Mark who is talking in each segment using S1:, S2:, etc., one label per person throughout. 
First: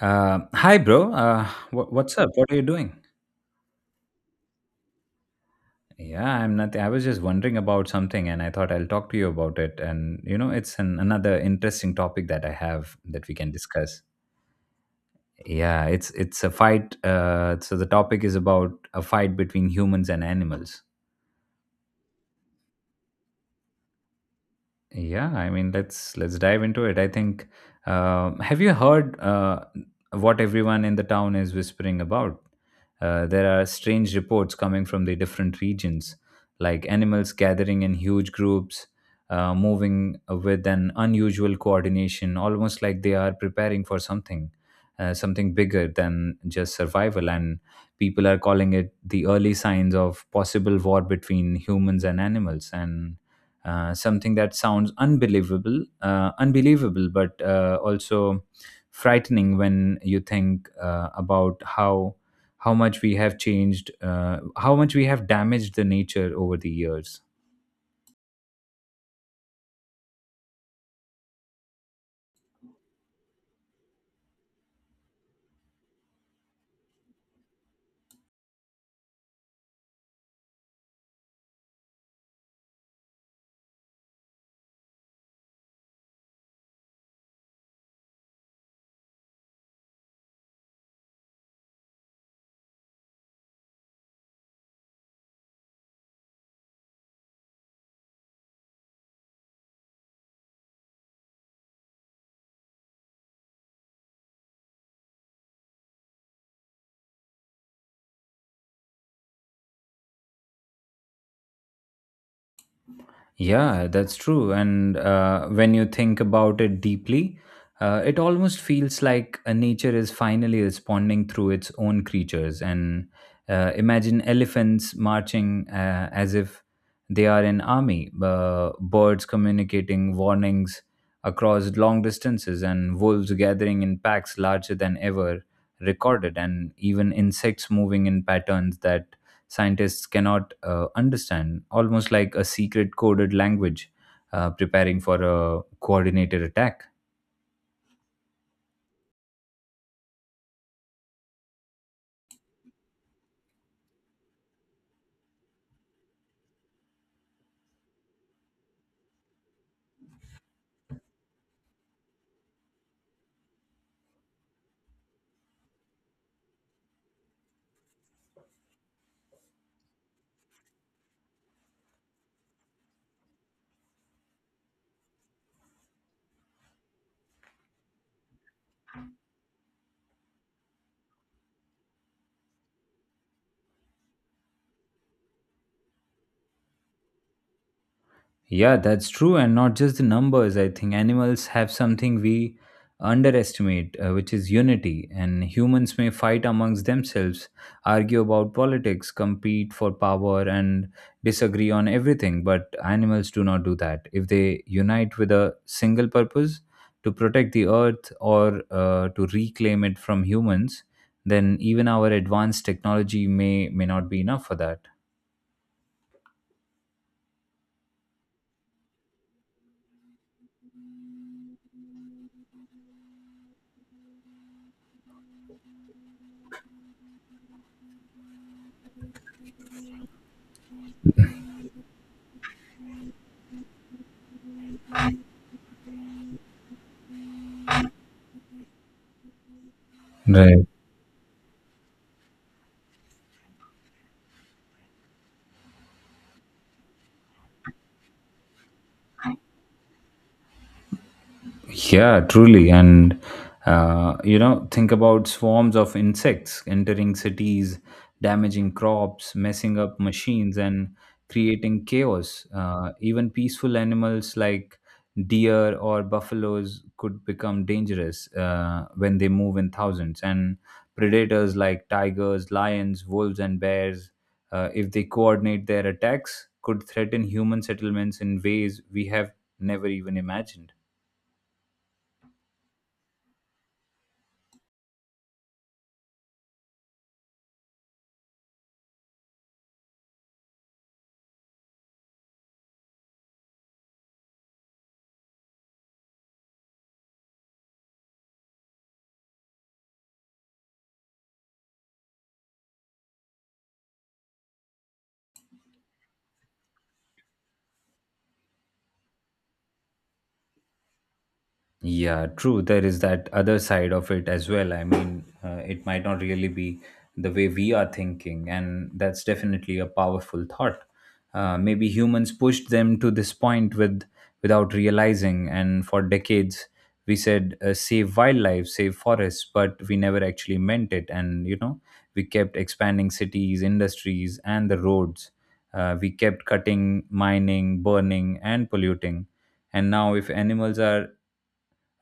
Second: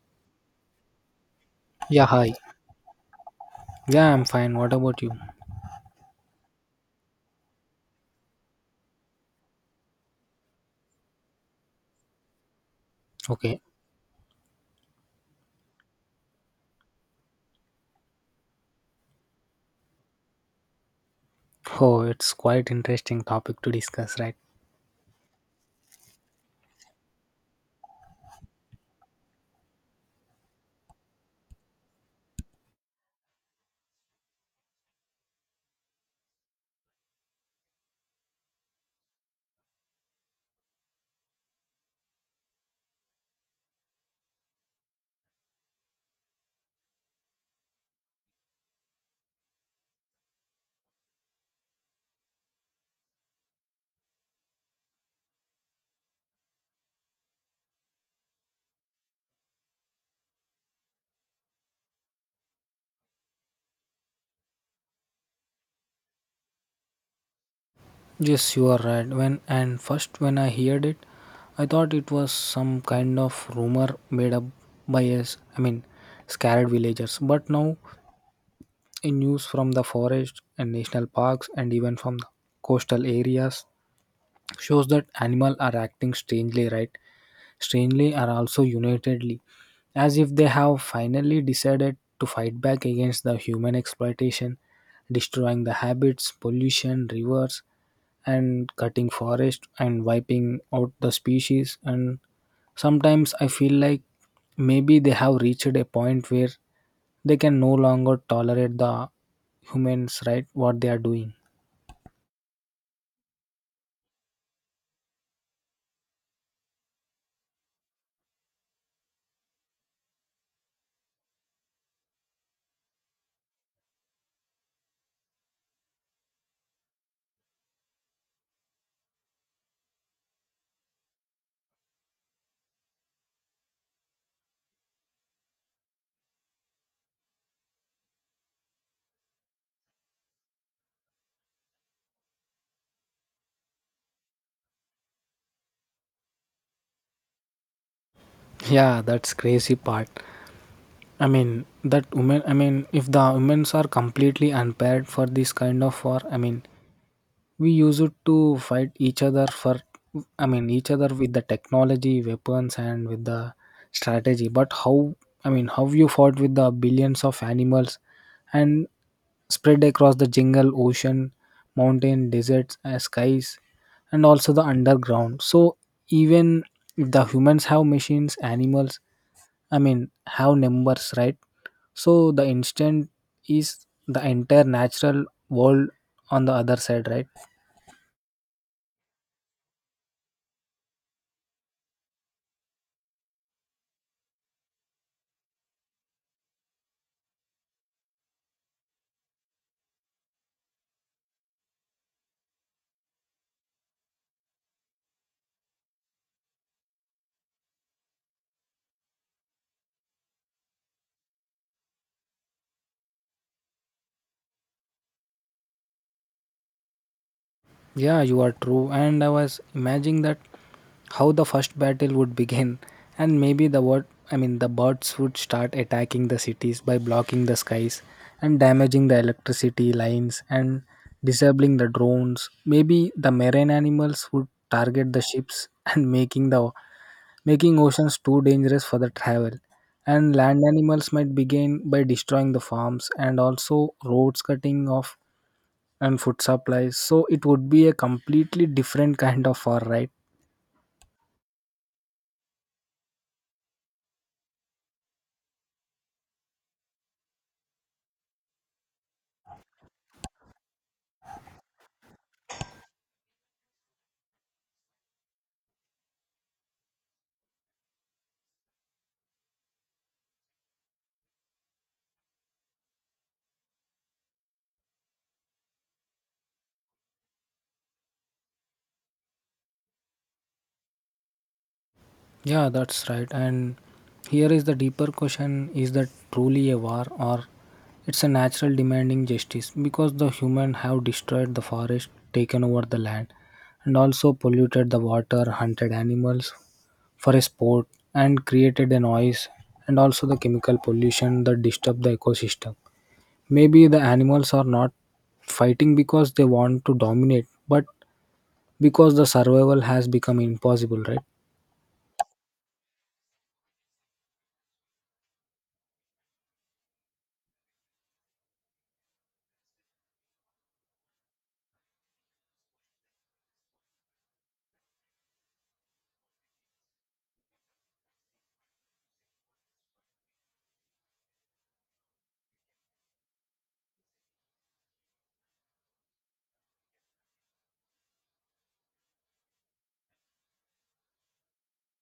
S1: Hi, bro.
S2: Yeah,
S1: What's up?
S2: hi.
S1: What are you doing?
S2: Yeah, I'm fine. What about you?
S1: Yeah, I'm nothing. I was just wondering about something, and I thought I'll talk to you about it. And you know, it's another interesting topic that I have that we can
S2: Okay.
S1: discuss. Yeah, it's a fight. So the topic is about a fight between humans and animals.
S2: Oh, it's quite interesting topic to discuss, right?
S1: Yeah, I mean, let's dive into it, I think. Have you heard what everyone in the town is whispering about? There are strange reports coming from the different regions, like animals gathering in huge groups, moving with an unusual coordination, almost like they are preparing for something, something bigger than just survival. And people are calling it the early signs of possible war between humans and animals. And something that sounds unbelievable, but also frightening when you think about how much we have changed, how much we have damaged the nature over the years.
S2: Yes, you are right. When and first when I heard it, I thought it was some kind of rumor made up by us. I mean, scared villagers. But now, in news from the forest and national parks, and even from the coastal areas, shows that animal are acting strangely, right, strangely are also unitedly as if they have finally decided to fight back against the human exploitation, destroying the habits, pollution rivers, and cutting forest and wiping out the species. And sometimes I feel like maybe they have reached a point where they can no longer tolerate the humans, right, what they are doing.
S1: Yeah, that's true. And when you think about it deeply, it almost feels like nature is finally responding through its own creatures. And imagine elephants marching as if they are an army, birds communicating warnings across long distances, and wolves gathering in packs larger than ever recorded, and even insects moving in patterns that scientists cannot understand, almost like a secret coded language preparing for a coordinated attack.
S2: Yeah, that's crazy part. I mean that women. I mean if the women's are completely unpaired for this kind of war. I mean we use it to fight each other for. I mean each other with the technology, weapons, and with the strategy. But how? I mean how you fought with the billions of animals, and spread across the jungle, ocean, mountain, deserts, skies, and also the underground. So even if the humans have machines, animals. I mean have numbers, right? So the instant is the entire natural world on the other side, right?
S1: Yeah, that's true. And not just the numbers. I think animals have something we underestimate, which is unity. And humans may fight amongst themselves, argue about politics, compete for power, and disagree on everything. But animals do not do that. If they unite with a single purpose to protect the earth or to reclaim it from humans, then even our advanced technology may not be enough for that.
S2: Yeah, you are true. And I was imagining that how the first battle would begin, and maybe the word, I mean the birds would start attacking the cities by blocking the skies and damaging the electricity lines and disabling the drones. Maybe the marine animals would target the ships and making oceans too dangerous for the travel. And land
S1: Right.
S2: animals might begin by destroying the farms and also roads, cutting off and food supplies. So it would be a completely different kind of war, right?
S1: Yeah, truly. You know, think about swarms of insects entering cities, damaging crops, messing up machines, and creating chaos. Even peaceful animals like deer or buffaloes could become dangerous when they move in thousands. And predators like tigers, lions, wolves, and bears, if they coordinate their attacks, could threaten human settlements in ways we have never even imagined.
S2: Yeah, that's right. And here is the deeper question, is that truly a war or it's a natural demanding justice, because the human have destroyed the forest, taken over the land, and also polluted the water, hunted animals for a sport, and created a noise and also the chemical pollution that disturb the ecosystem. Maybe the animals are not fighting because they want to dominate, but because the survival has become impossible, right?
S1: Yeah, true. There is that other side of it as well. I mean, it might not really be the way we are thinking, and that's definitely a powerful thought. Maybe humans pushed them to this point with without realizing, and for decades we said save wildlife, save forests, but we never actually meant it. And you know, we kept expanding cities, industries, and the roads. We kept cutting, mining, burning, and polluting. And now, if animals are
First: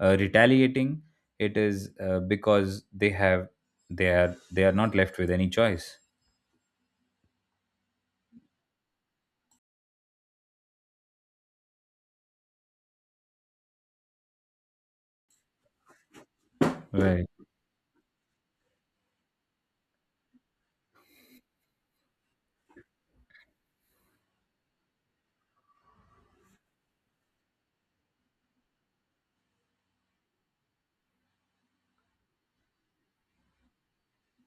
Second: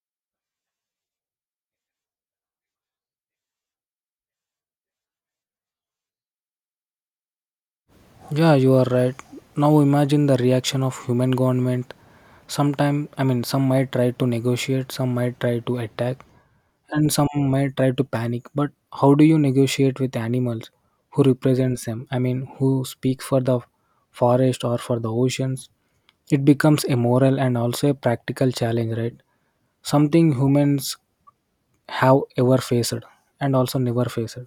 S1: retaliating, it is because they are not left with any choice.
S2: Yeah, you are right. Now imagine the reaction of human government. Sometime, I mean, some might try to negotiate, some might try to attack, and
S1: Right.
S2: some might try to panic. But how do you negotiate with animals who represents them? I mean, who speaks for the forest or for the oceans? It becomes a moral and also a practical challenge, right? Something humans have ever faced and also never faced.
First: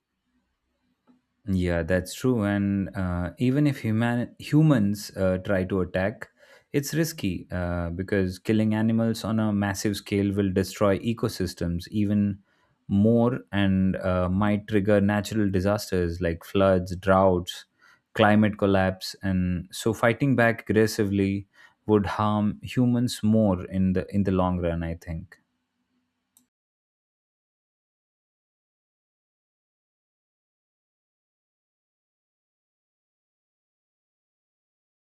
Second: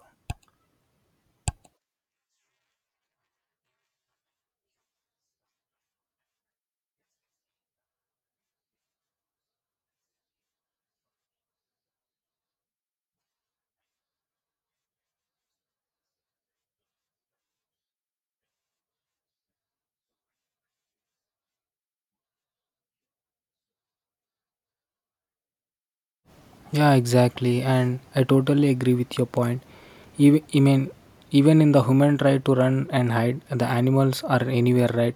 S1: Yeah, that's true. And even if humans try to attack, it's risky because killing animals on a massive scale will destroy ecosystems even more and might trigger natural disasters like floods, droughts, climate collapse, and so fighting back aggressively would harm humans more in the long run, I think.
S2: Yeah, exactly. And I totally agree with your point. Even, I mean, even in the human try to run and hide, the animals are anywhere, right?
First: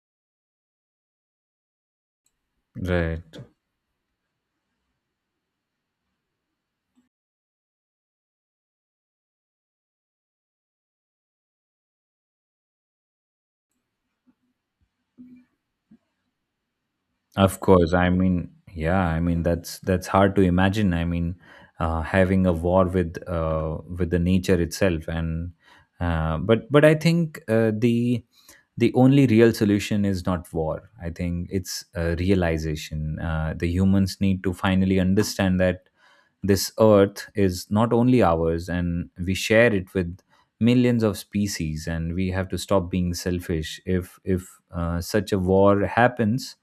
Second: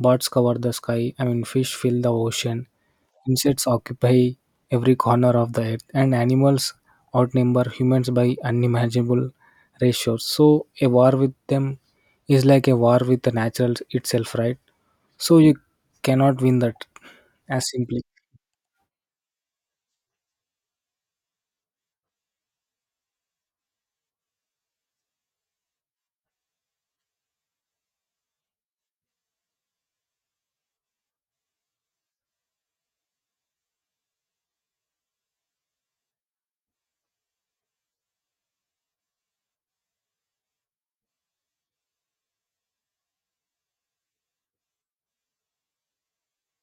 S2: Birds cover the sky. I mean, fish fill the ocean.
S1: Right.
S2: Insects occupy every corner of the earth. And animals outnumber humans by unimaginable ratios. So a war with them is like a war with the natural itself, right? So you cannot win that
S1: Of
S2: as
S1: course,
S2: simply.
S1: I mean, yeah, I mean that's hard to imagine. I mean, having a war with the nature itself, and but I think the only real solution is not war. I think it's realization. The humans need to finally understand that this earth is not only ours, and we share it with millions of species, and we have to stop being selfish. If such a war happens,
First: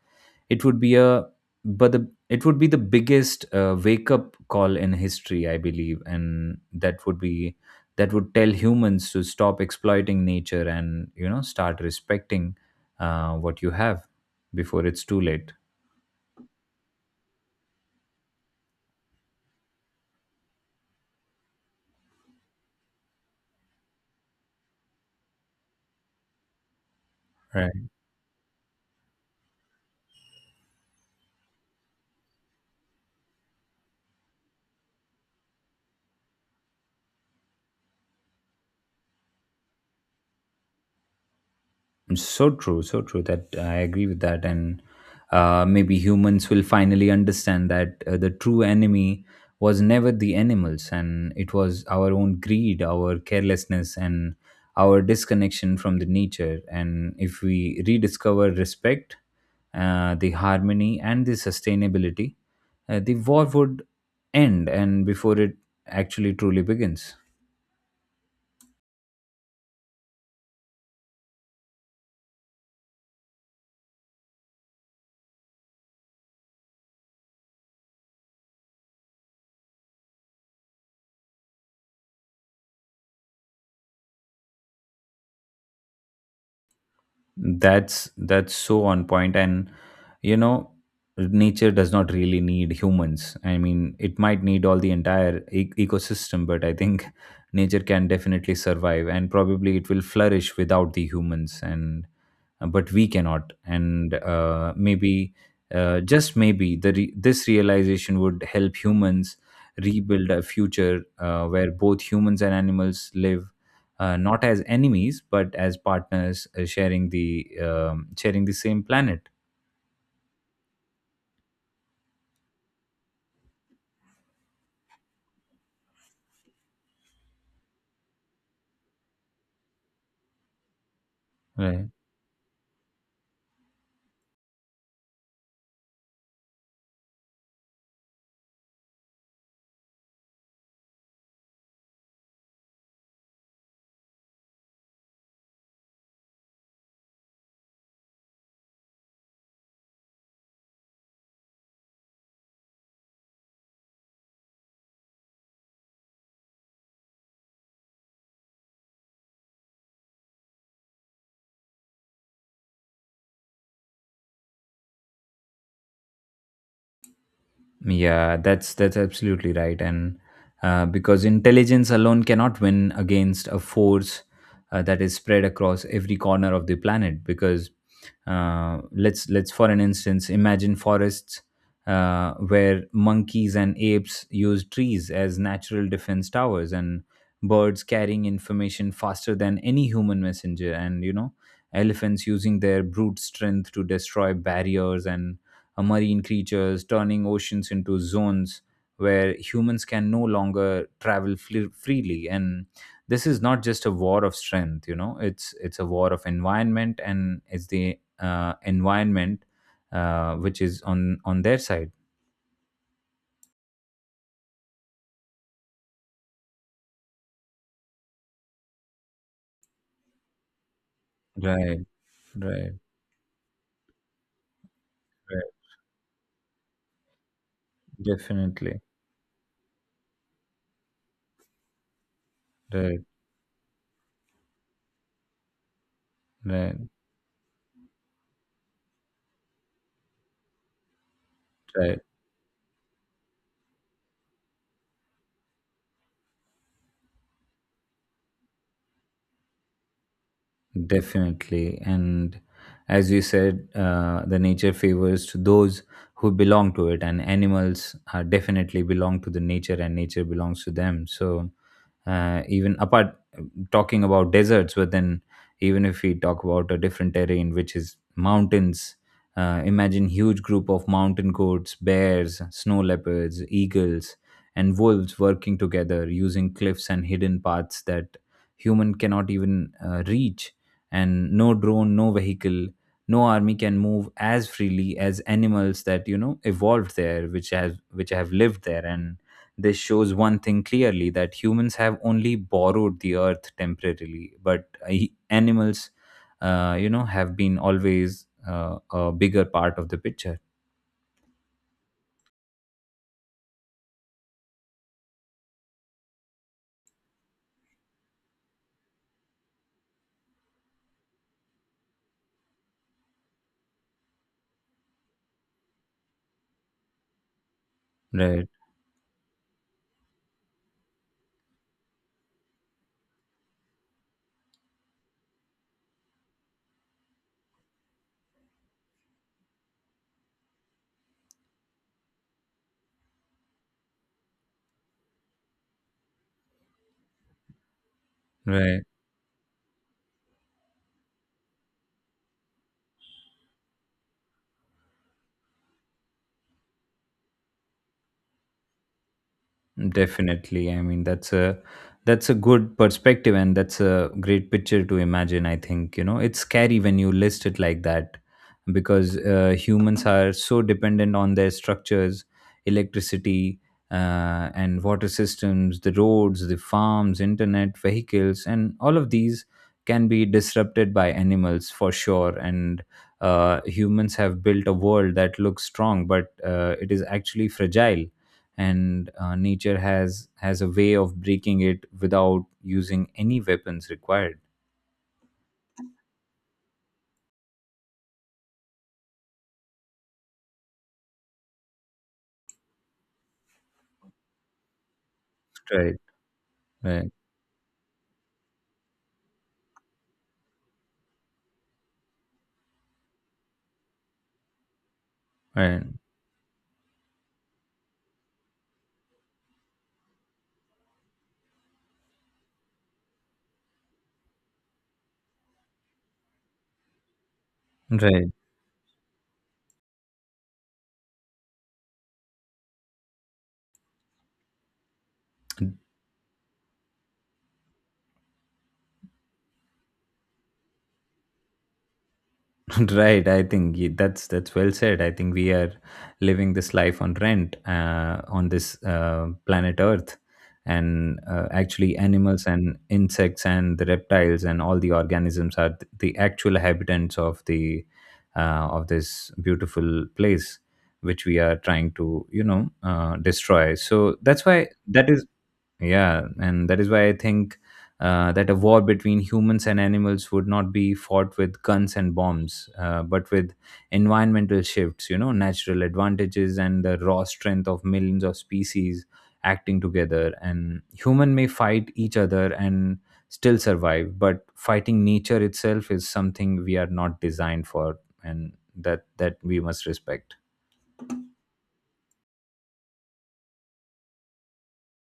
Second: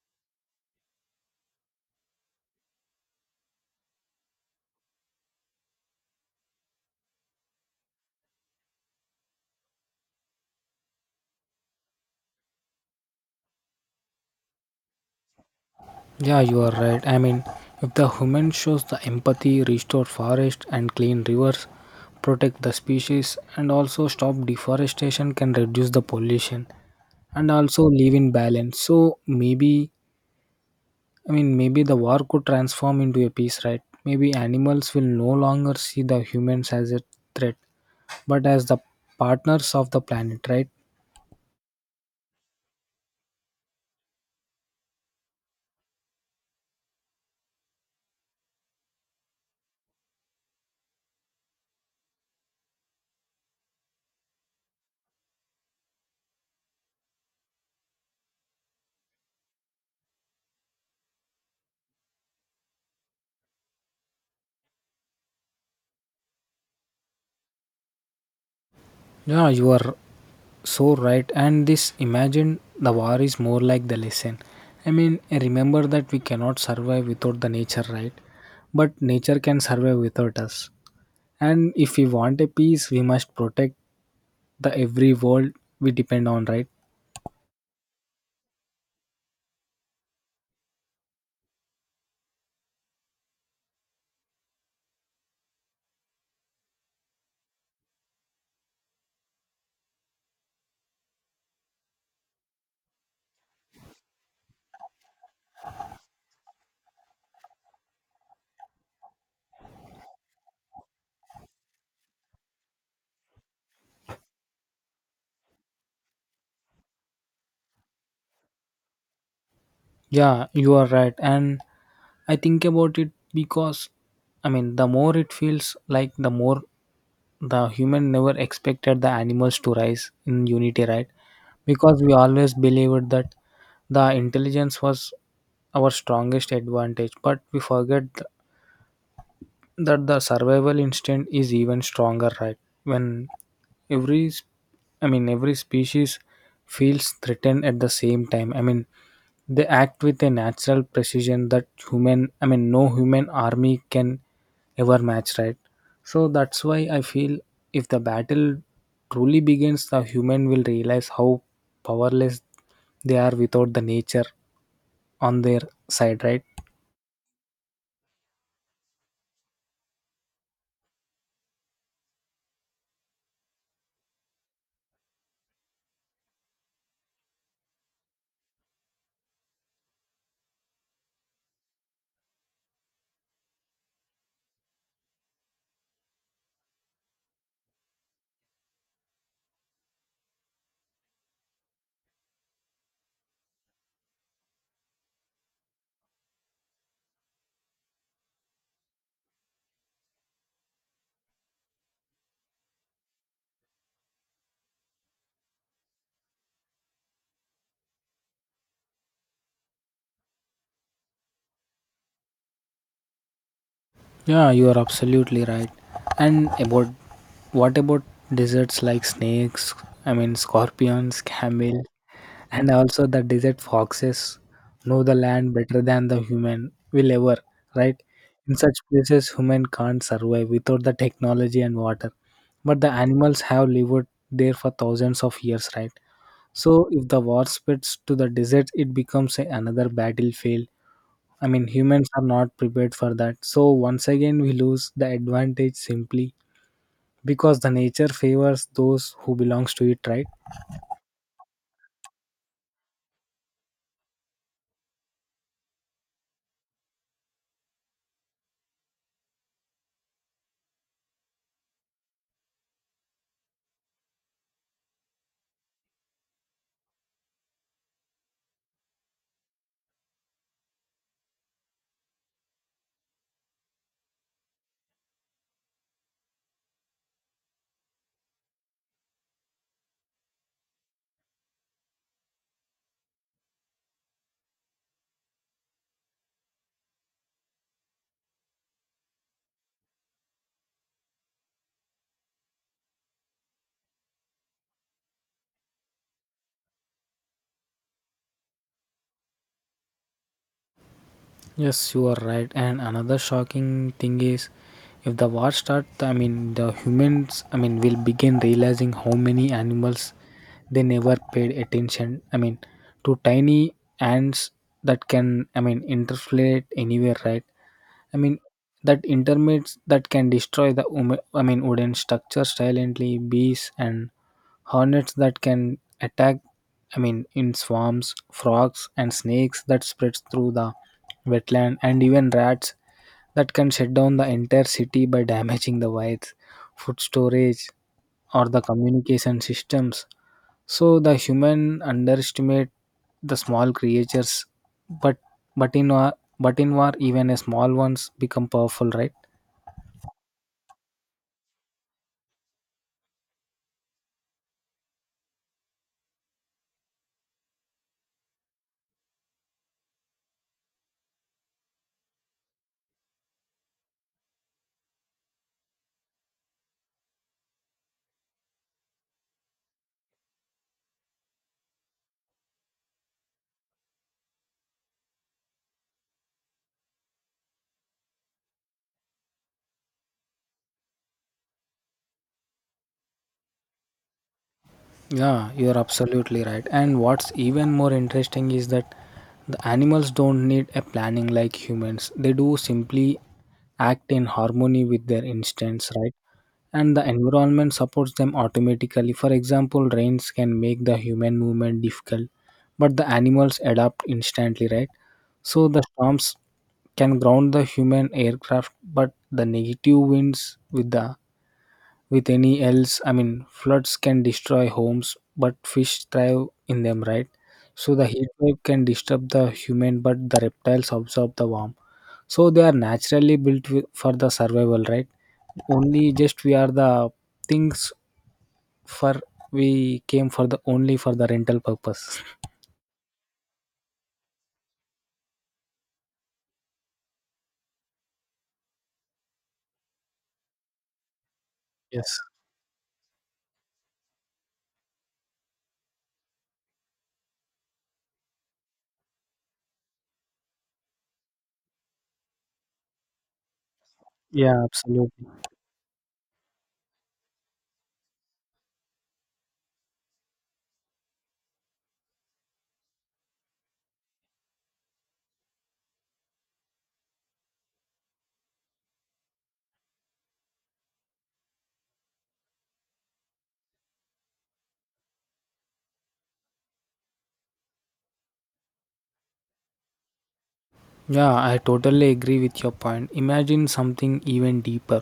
S1: it would be a it would be the biggest wake up call in history, I believe, and that would tell humans to stop exploiting nature and, you know, start respecting what you have before it's too late.
S2: Yeah, you are right. I mean, if the human shows the empathy, restore forest and clean rivers, protect the species and also stop deforestation, can reduce the pollution and also
S1: Right.
S2: live in balance. So maybe, I mean maybe the war could transform into a peace, right? Maybe animals will no longer see the humans as a threat, but as the partners of the planet, right?
S1: So true, so true, that I agree with that. And maybe humans will finally understand that the true enemy was never the animals, and it was our own greed, our carelessness, and our disconnection from the nature. And if we rediscover respect, the harmony, and the sustainability, the war would end, and before it actually truly begins.
S2: Yeah, you are so right. And this imagine the war is more like the lesson. I mean, remember that we cannot survive without the nature, right? But nature can survive without us. And if we want a peace, we must protect the every world we depend on, right?
S1: That's so on point, and, you know, nature does not really need humans. I mean, it might need all the entire ecosystem, but I think nature can definitely survive, and probably it will flourish without the humans. And but we cannot, and maybe just maybe this realization would help humans rebuild a future where both humans and animals live not as enemies but as partners sharing the same planet.
S2: Yeah, you are right. And I think about it because, I mean, the more it feels like, the more the human never expected the animals to rise in unity, right,
S1: Right.
S2: because we always believed that the intelligence was our strongest advantage, but we forget that the survival instinct is even stronger, right? When every s- I mean every species feels threatened at the same time, I mean they act with a natural precision that human, I mean no human army can ever match, right? So that's why I feel if the battle truly begins, the human will realize how powerless they are without the nature on their side, right?
S1: Yeah, that's absolutely right. And because intelligence alone cannot win against a force that is spread across every corner of the planet. Because let's for an instance imagine forests where monkeys and apes use trees as natural defense towers, and birds carrying information faster than any human messenger, and, you know, elephants using their brute strength to destroy barriers, and marine creatures turning oceans into zones where humans can no longer travel freely. And this is not just a war of strength, you know, it's a war of environment, and it's the environment which is on their side.
S2: Yeah, you are absolutely right. And about what about desserts like snakes? I mean, scorpions, camel,
S1: Right,
S2: and
S1: right,
S2: also the desert foxes know the land
S1: right.
S2: better than the human will ever, right? In such
S1: Definitely.
S2: places, human can't survive without the technology and water. But the
S1: Right,
S2: animals have lived there for thousands of years, right?
S1: right,
S2: So if the war spreads to the desert, it becomes another battlefield. I mean,
S1: right.
S2: humans are not prepared for that. So once again, we lose the advantage simply because the nature favors those who belongs to it, right?
S1: Definitely. And as you said, the nature favors to those who belong to it, and animals are definitely belong to the nature, and nature belongs to them. So, even apart talking about deserts, but then even if we talk about a different terrain, which is mountains, imagine huge group of mountain goats, bears, snow leopards, eagles, and wolves working together using cliffs and hidden paths that human cannot even reach, and no drone, no vehicle, no army can move as freely as animals that, you know, evolved there, which have lived there. And this shows one thing clearly, that humans have only borrowed the earth temporarily, but animals, you know, have been always a bigger part of the picture.
S2: Yes, you are right. And another shocking thing is, if the war starts, I mean, the humans, I mean, will begin realizing how many animals they never paid attention. I mean, to tiny ants that can, I mean, interflate anywhere, right? I mean,
S1: right
S2: that intermates that can destroy the I mean wooden structure silently, bees and hornets that can attack. I mean, in swarms, frogs and snakes that spreads through the wetland, and even rats that can shut down the entire city by damaging the wires, food storage, or the
S1: right
S2: communication systems. So the human underestimate the small creatures, but but in war, even a small ones become powerful, right?
S1: Definitely. I mean, that's a good perspective, and that's a great picture to imagine, I think. You know, it's scary when you list it like that because humans are so dependent on their structures, electricity, and water systems, the roads, the farms, internet, vehicles, and all of these can be disrupted by animals for sure. And humans have built a world that looks strong, but it is actually fragile, and nature has a way of breaking it without using any weapons required.
S2: Yeah, you're absolutely right. And what's even more interesting is that the animals don't need a planning like humans. They do simply act in harmony with their instincts,
S1: right
S2: right? And the
S1: right
S2: environment supports them automatically. For example, rains can make the human movement difficult, but the animals adapt instantly, right? So the
S1: right
S2: storms can ground the human aircraft, but the negative winds with the with any else, I mean floods can destroy homes but fish thrive in them, right? So the
S1: right
S2: heat wave can disturb the human but the reptiles absorb the warmth. So they are naturally built for the survival, right? Only just we are the things for we came for the only for the rental purpose.
S1: Right, I think that's well said. I think we are living this life on rent on this planet Earth, and actually,
S2: Yes.
S1: animals and insects and the reptiles and all the organisms are the actual habitants of the of this beautiful place, which we are trying to, you know, destroy. So that's
S2: Yeah,
S1: why that is,
S2: absolutely.
S1: yeah, and that is why I think that a war between humans and animals would not be fought with guns and bombs, but with environmental shifts, you know, natural advantages and the raw strength of millions of species acting together. And human may fight each other and still survive, but fighting nature itself is something we are not designed for, and that we must respect.
S2: Yeah, I totally agree with your point. Imagine something even deeper,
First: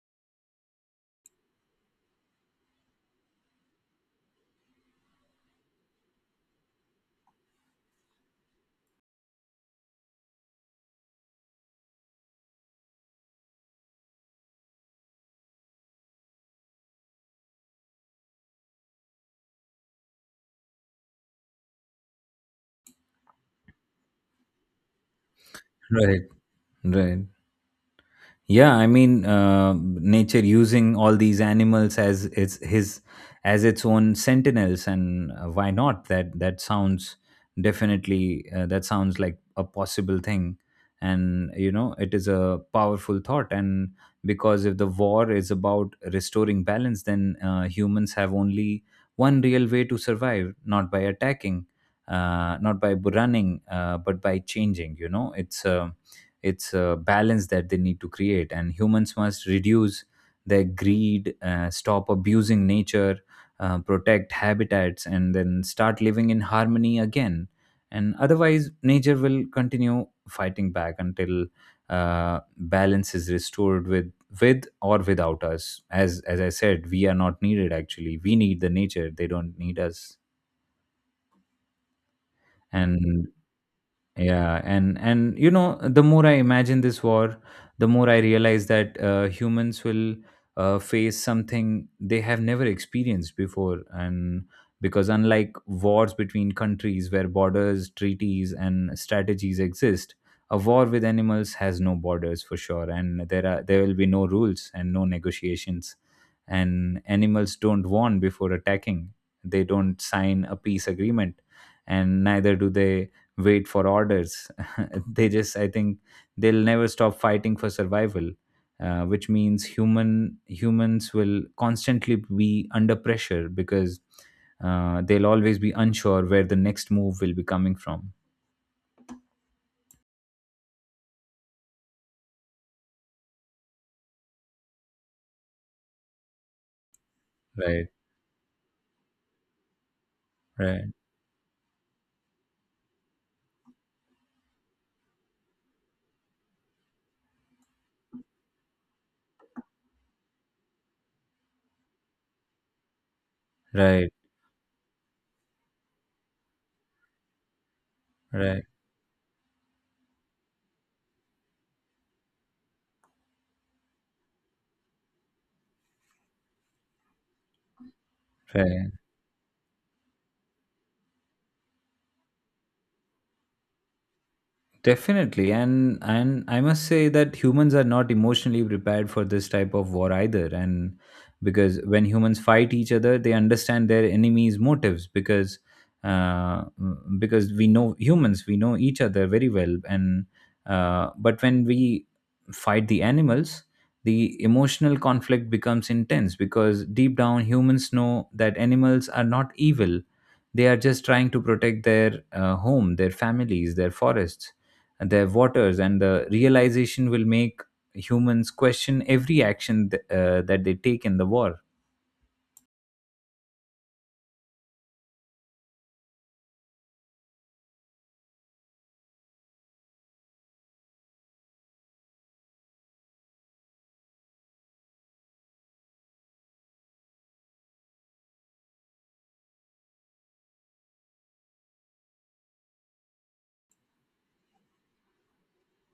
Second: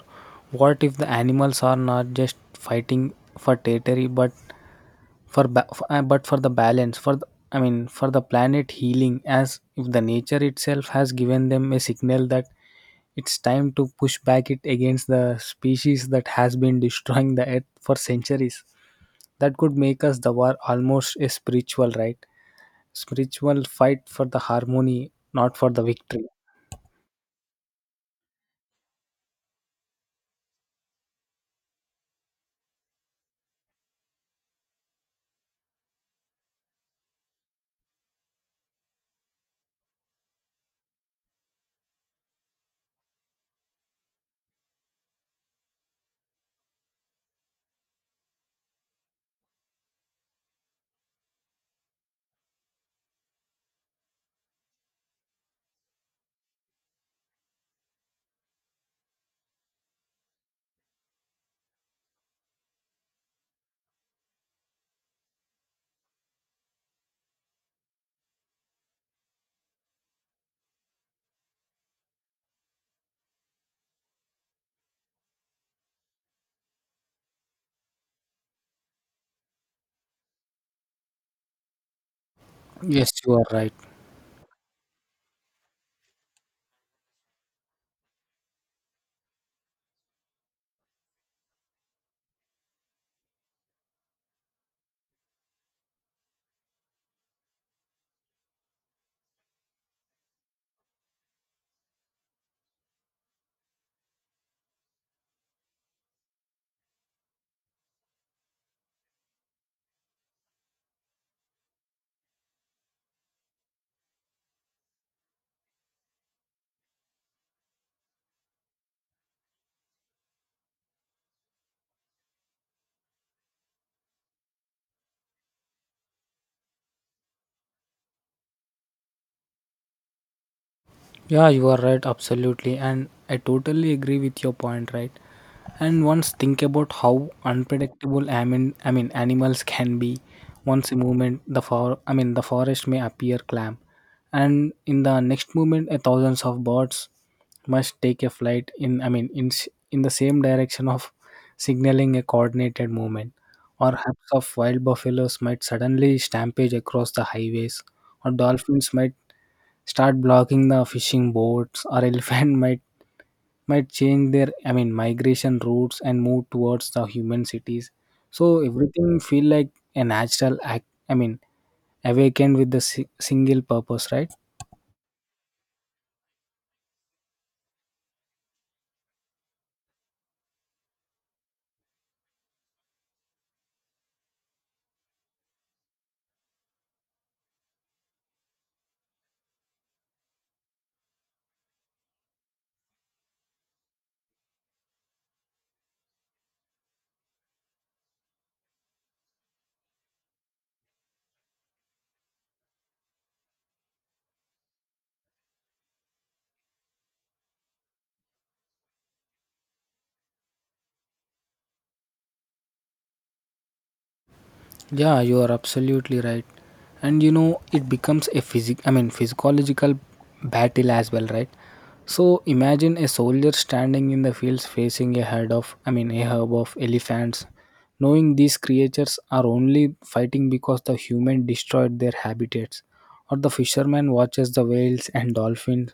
S2: what if the animals are not just fighting for territory but for the balance for the, I mean for the planet healing, as if the nature itself has given them a signal that it's time to push back it against the species that has been destroying the earth for centuries. That could make us the war almost a spiritual, right? Spiritual fight for the harmony, not for the
S1: Right.
S2: victory.
S1: Right. Yeah, I mean, nature using all these animals as its his as its own sentinels, and why not? That that sounds definitely, that sounds like a possible thing, and, you know, it is a powerful thought. And because if the war is about restoring balance, then humans have only one real way to survive: not by attacking, not by running, but by changing, you know. It's a balance that they need to create, and humans must reduce their greed, stop abusing nature, protect habitats, and then start living in harmony again. And otherwise, nature will continue fighting back until balance is restored, with or without us. As I said, we are not needed actually. We need the nature; they don't need us.
S2: Yes,
S1: And
S2: you are right.
S1: Yeah, and, you know, the more I imagine this war, the more I realize that humans will face something they have never experienced before, and because unlike wars between countries where borders, treaties, and strategies exist, a war with animals has no borders for sure, and there will be no rules and no negotiations, and animals don't warn before attacking, they don't sign a peace agreement, and neither do they wait for orders. I think they'll never stop fighting for survival, which means humans will constantly be under pressure because they'll always be unsure where the next move will be coming from.
S2: Yeah, you are right, absolutely. And I totally agree with your point, right? And once think about how
S1: Right,
S2: unpredictable, I mean animals can be.
S1: right,
S2: Once a moment the for, I mean the forest may appear calm, and in the next moment a thousands of birds must take a flight in, I mean in the same direction of signaling a coordinated movement. Or
S1: right,
S2: herds of wild buffaloes might suddenly stampede across the highways, or
S1: right,
S2: dolphins might start blocking the fishing boats, or elephant might change their, I mean migration routes and move towards the human cities. So
S1: right.
S2: everything feel like a natural act, I mean awakened with the single purpose, right?
S1: Definitely, and I must say that humans are not emotionally prepared for this type of war either. And because when humans fight each other, they understand their enemy's motives because because we know humans, we know each other very well. And but when we fight the animals, the emotional conflict becomes intense because deep down humans know that animals are not evil; they are just trying to protect their home, their families, their forests their waters, and the realization will make humans question every action that they take in the war.
S2: Yeah, you are absolutely right. And you know, it becomes a physic, I mean physiological battle as well, right? So imagine a soldier standing in the fields facing a herd of, I mean a herd of elephants, knowing these creatures are only fighting because the human destroyed their habitats. Or the fisherman watches the whales and dolphins,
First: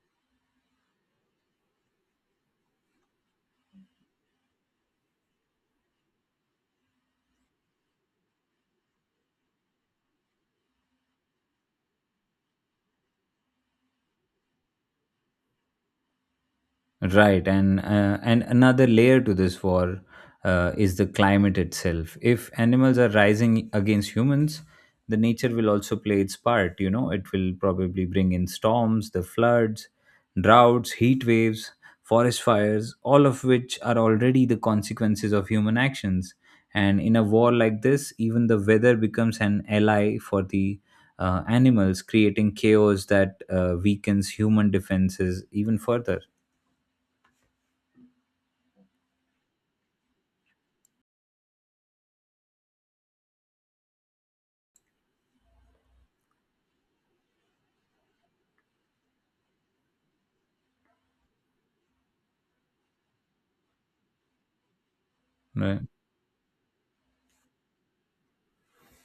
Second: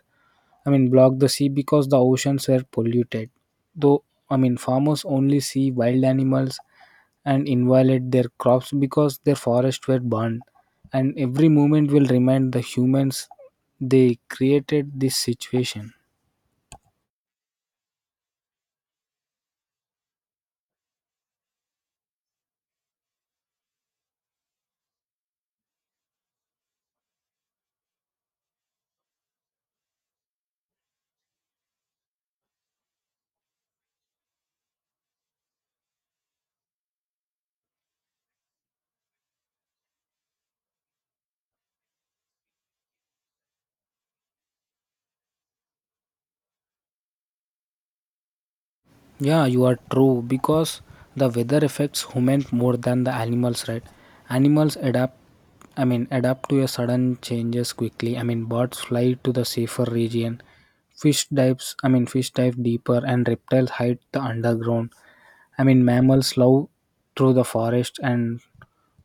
S2: I mean block the sea because the oceans were polluted, though, I mean farmers only see wild animals and inviolate their crops because their forests were burned, and every movement will remind the humans they created this situation.
S1: Right, and another layer to this war is the climate itself. If animals are rising against humans, the nature will also play its part. You know, it will probably bring in storms, the floods, droughts, heat waves, forest fires, all of which are already the consequences of human actions. And in a war like this, even the weather becomes an ally for the animals, creating chaos that weakens human defenses even further.
S2: Yeah, you are true, because the weather affects humans more than the animals, right? Animals adapt, I mean adapt to a sudden changes quickly. I mean birds fly to the safer region, fish dives, I mean fish dive deeper and reptiles hide the underground. I
S1: Right.
S2: mean, mammals love through the forest and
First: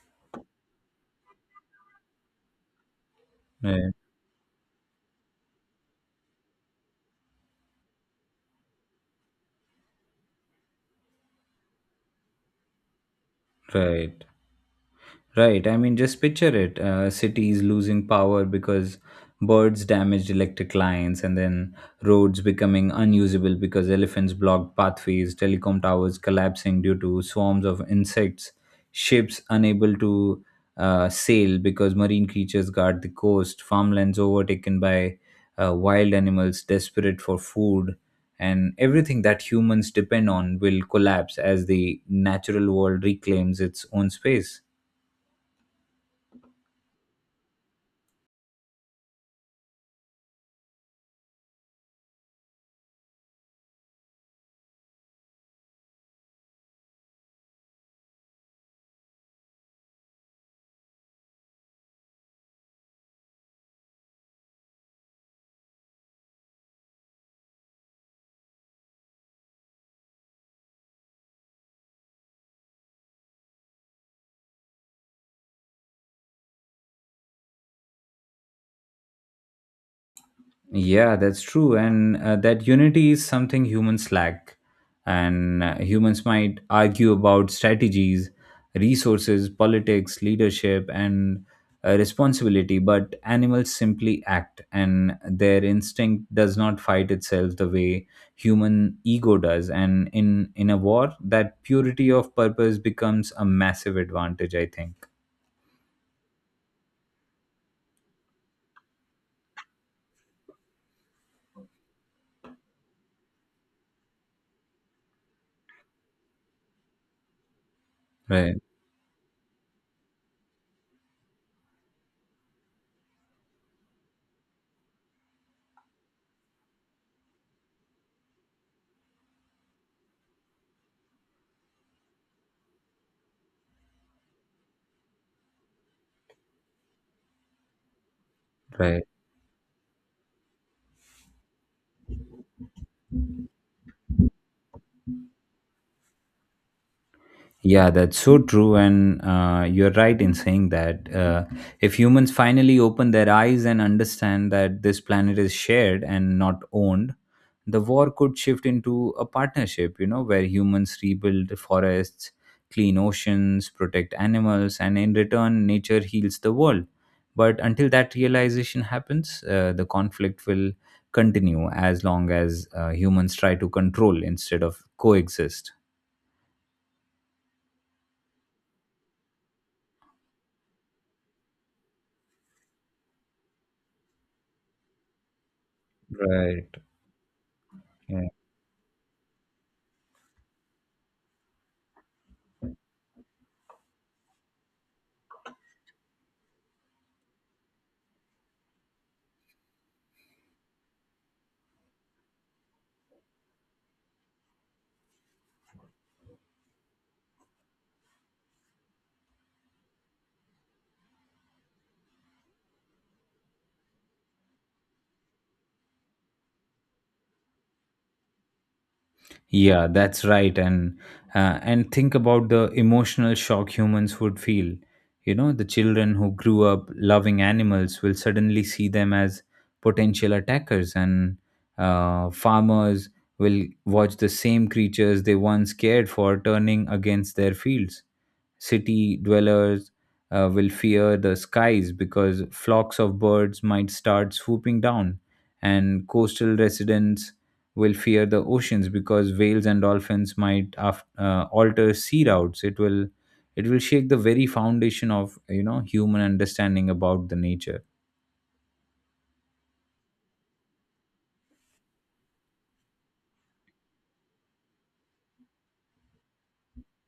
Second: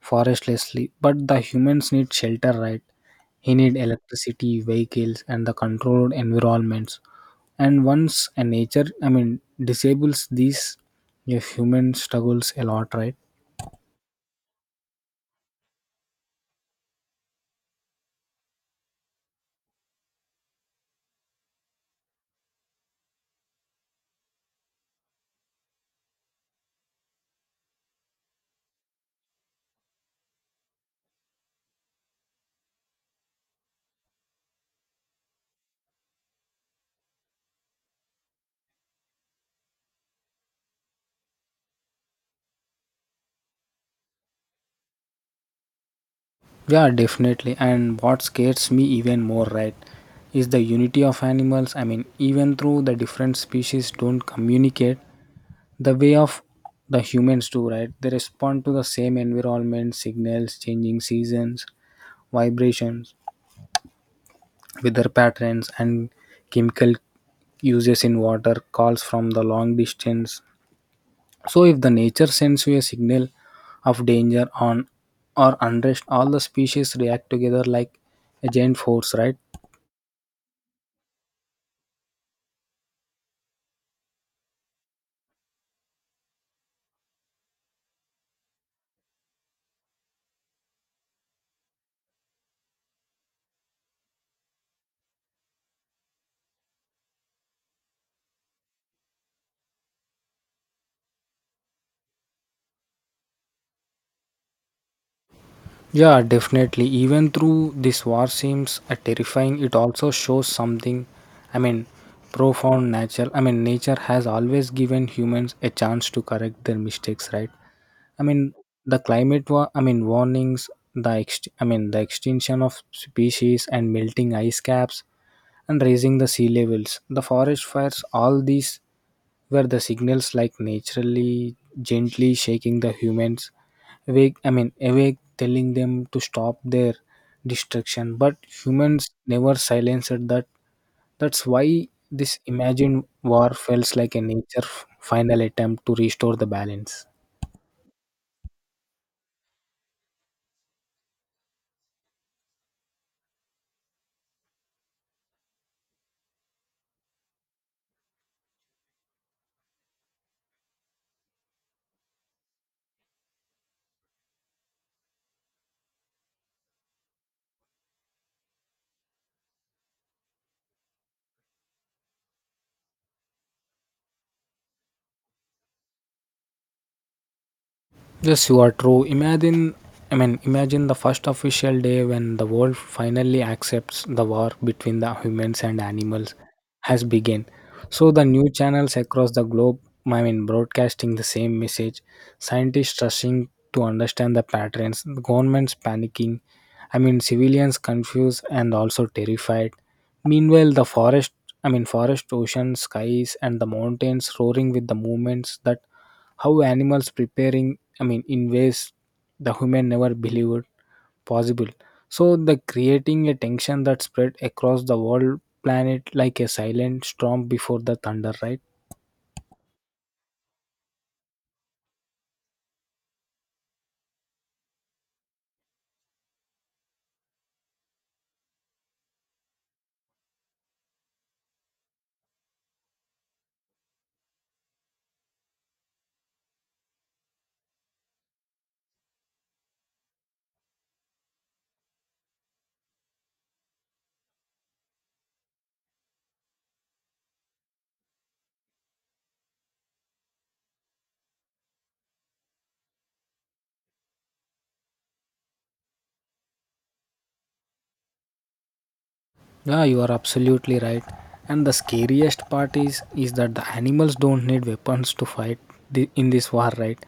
S2: forestlessly, but the humans need shelter, right? He need
S1: Right,
S2: electricity, vehicles, and the controlled environments. And once a nature, I mean, disables these, a human struggles a lot, right?
S1: right. Right. I mean, just picture it. Cities losing power because birds damaged electric lines, and then roads becoming unusable because elephants blocked pathways, telecom towers collapsing due to swarms of insects, ships unable to sail because marine creatures guard the coast, farmlands overtaken by wild animals desperate for food, and everything that humans depend on will collapse as the natural world reclaims its own space.
S2: Yeah, definitely. And what scares me even more, right, is the unity of animals. I mean, even though the different species don't communicate, the way of the humans too, right? They respond to the same environment signals, changing seasons, vibrations, weather patterns, and chemical uses in water, calls from the long distance. So if the nature sends you a signal of danger on or unrest, all the species react together like a giant force, right?
S1: Yeah, that's true. And that unity is something humans lack. And humans might argue about strategies, resources, politics, leadership, and responsibility, but animals simply act, and their instinct does not fight itself the way human ego does. And in a war, that purity of purpose becomes a massive advantage, I think.
S2: Yeah, definitely. Even through this war seems terrifying, it also shows something. I mean, profound nature. I mean, nature has always given humans a chance to correct their mistakes, right? I mean,
S1: Right,
S2: the climate war. I mean, warnings. I mean, the extinction of species and melting ice caps and raising the sea levels. The forest fires. All these where the signals like naturally gently shaking the humans awake I mean awake, telling them to stop their destruction, but
S1: right.
S2: humans never silenced that. That's why this imagined war feels like a nature final attempt to restore the balance.
S1: Yeah, that's so true. And you're right in saying that if humans finally open their eyes and understand that this planet is shared and not owned, the war could shift into a partnership, you know, where humans rebuild forests, clean oceans, protect animals, and in return, nature heals the world. But until that realization happens, the conflict will continue as long as humans try to control instead of coexist.
S2: Yes, you are true. Imagine the first official day when the world finally accepts the war between the humans and animals
S1: Right.
S2: has begun. So the new channels across the globe, broadcasting the same message. Scientists rushing to understand the patterns. Governments panicking. I mean, civilians confused and also terrified. Meanwhile, the forest, I mean, forest, ocean, skies, and the mountains roaring with the movements, that how animals preparing, in ways the human never believed possible. So the creating a tension that spread across the world planet like a silent storm before the thunder, right?
S1: Yeah, that's right. And think about the emotional shock humans would feel. You know, the children who grew up loving animals will suddenly see them as potential attackers, and farmers will watch the same creatures they once cared for turning against their fields. City dwellers will fear the skies because flocks of birds might start swooping down, and coastal residents will fear the oceans because whales and dolphins alter sea routes. It will it will shake the very foundation of, you know, human understanding about the nature.
S2: Yeah, you are absolutely right. And the scariest part is that the animals don't need weapons to fight in this war, right?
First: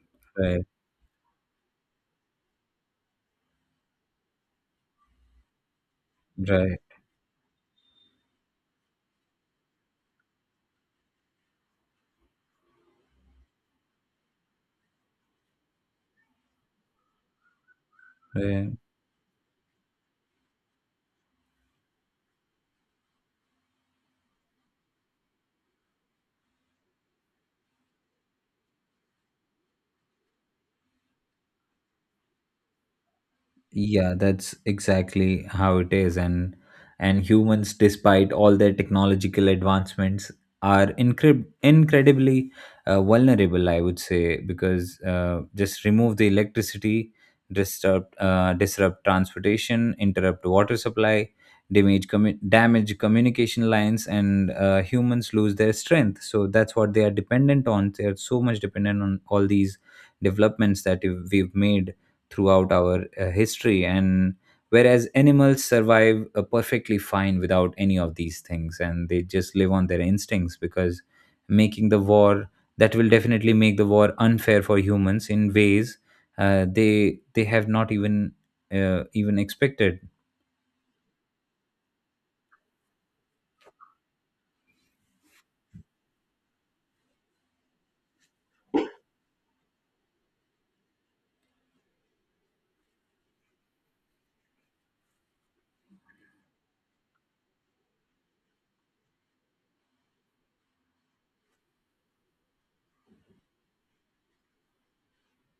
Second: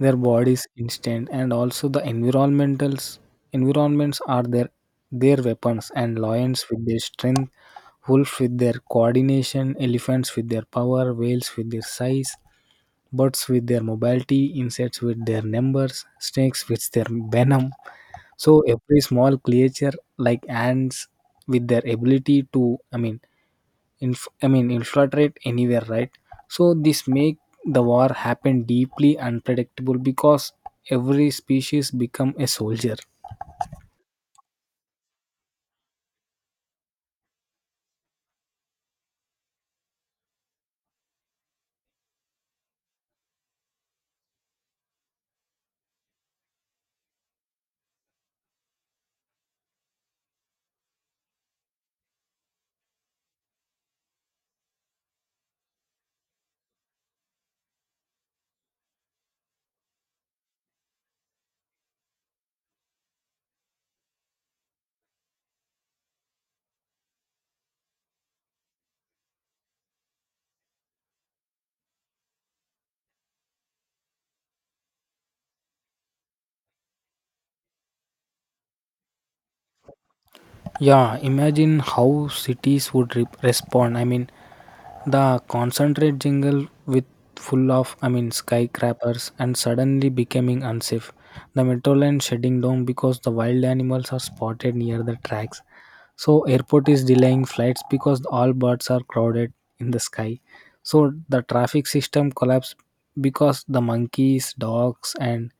S2: Their
S1: Right,
S2: bodies instant, and also the environmentals environments are their weapons, and lions with
S1: right,
S2: their strength, wolves with their coordination, elephants with their power, whales with their size, birds with their mobility, insects with their numbers, snakes with their venom, so
S1: right.
S2: every small creature like ants with their ability to, infiltrate anywhere, right? So this make the war happen deeply unpredictable because every species become a soldier.
S1: Yeah, that's exactly how it is. And humans, despite all their technological advancements, are incredibly vulnerable, I would say, because just remove the electricity, disrupt transportation, interrupt water supply, damage communication lines, and humans lose their strength. So that's what they are dependent on. They are so much dependent on all these developments that we've made throughout our history and whereas animals survive perfectly fine without any of these things and they just live on their instincts because making the war that will definitely make the war unfair for humans in ways they have not even even expected.
S2: Yeah, imagine how cities would respond. I mean, the concentrate jingle with full of, skyscrapers, and suddenly becoming unsafe. The metro line shutting down because the wild animals are spotted near the tracks. So airport is delaying flights because all birds are crowded in the sky. So the traffic system collapsed because the monkeys, dogs, and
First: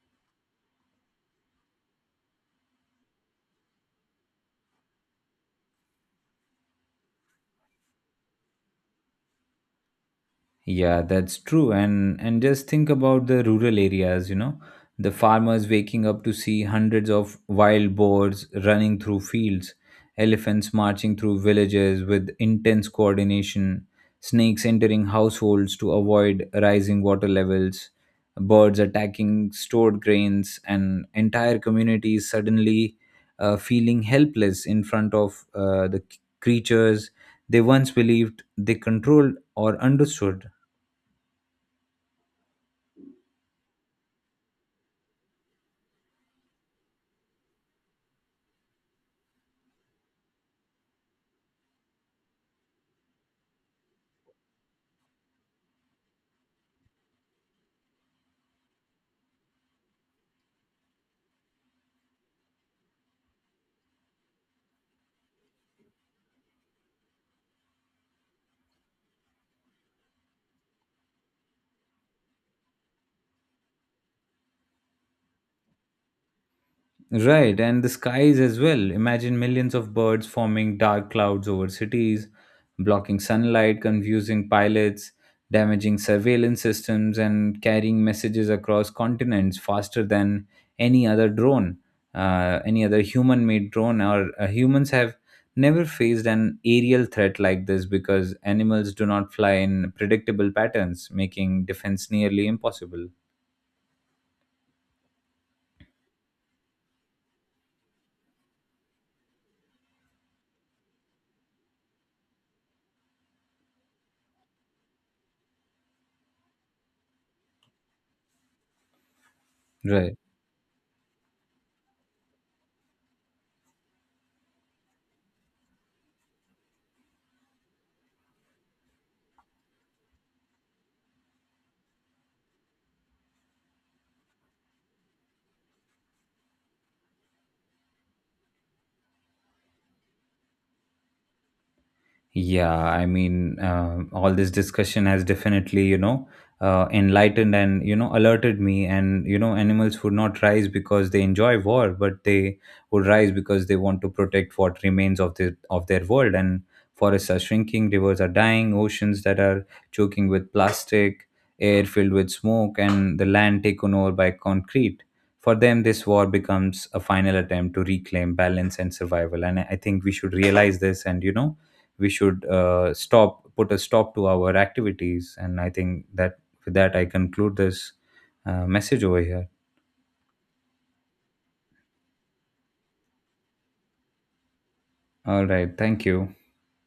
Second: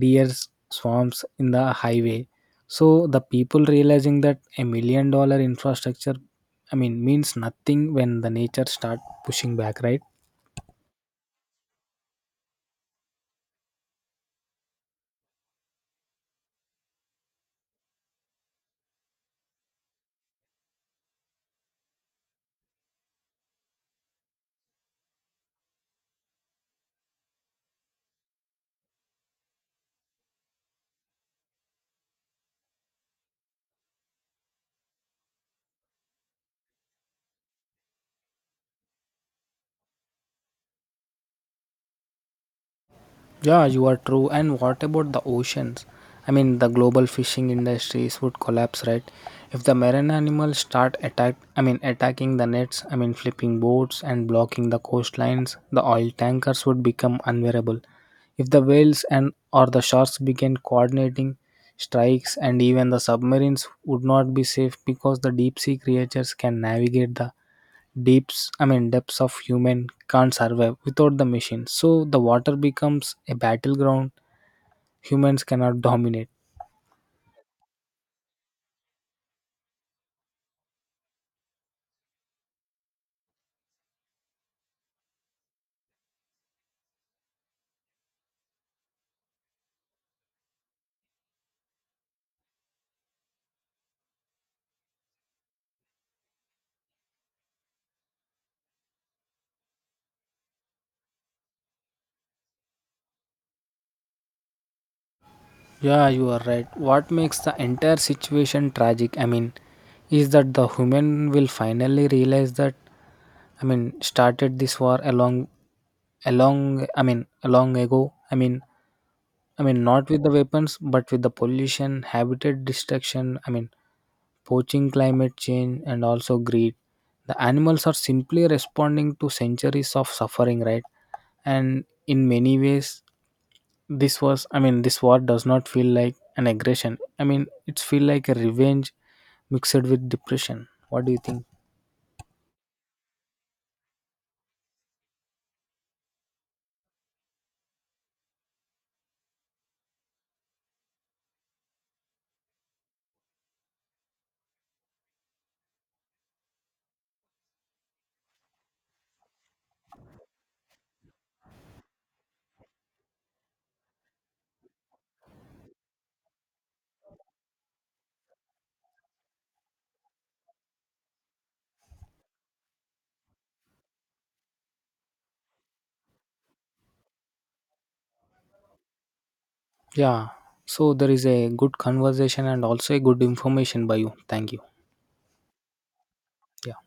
S2: deers swarms in the highway. So the people realizing that a million dollar infrastructure, means nothing when the nature start pushing back, right?
S1: Yeah, that's true. And just think about the rural areas, you know, the farmers waking up to see hundreds of wild boars running through fields, elephants marching through villages with intense coordination, snakes entering households to avoid rising water levels, birds attacking stored grains, and entire communities suddenly feeling helpless in front of the creatures they once believed they controlled or understood.
S2: Yeah, you are true. And what about the oceans? I mean, the global fishing industries would collapse, right? If the marine animals start attacking the nets, I mean, flipping boats and blocking the coastlines, the oil tankers would become unbearable. If the whales and or the sharks began coordinating strikes, and even the submarines would not be safe because the deep sea creatures can navigate the deeps I mean depths of human can't survive without the machine. So the water becomes a battleground humans cannot dominate.
S1: Right, and the skies as well. Imagine millions of birds forming dark clouds over cities, blocking sunlight, confusing pilots, damaging surveillance systems, and carrying messages across continents faster than any other drone, any other human made drone. Or humans have never faced an aerial threat like this because animals do not fly in predictable patterns, making defense nearly impossible.
S2: Yeah, you are right. What makes the entire situation tragic, is that the human will finally realize that, I mean, started this war along ago. Not
S1: Right.
S2: with the weapons, but with the pollution, habitat destruction. Poaching, climate change, and also greed. The animals are simply responding to centuries of suffering, right? And in many ways, this was. I mean, this war does not feel like an aggression. It's feel like a revenge mixed with depression. What do you think?
S1: Yeah, I mean, all this discussion has definitely, you know, enlightened and, you know, alerted me. And, you know, animals would not rise because they enjoy war, but they would rise because they want to protect what remains of the of their world. And forests are shrinking, rivers are dying, oceans that are choking with plastic, air filled with smoke, and the land taken over by concrete. For them, this war becomes a final attempt to reclaim balance and survival. And I think we should realize this and, you know, we should stop put a stop to our activities and I think that with that I conclude this message over here.
S2: Yeah. So there is a good conversation and also a good information by you. Thank you.
S1: All right, thank you.
S2: Yeah.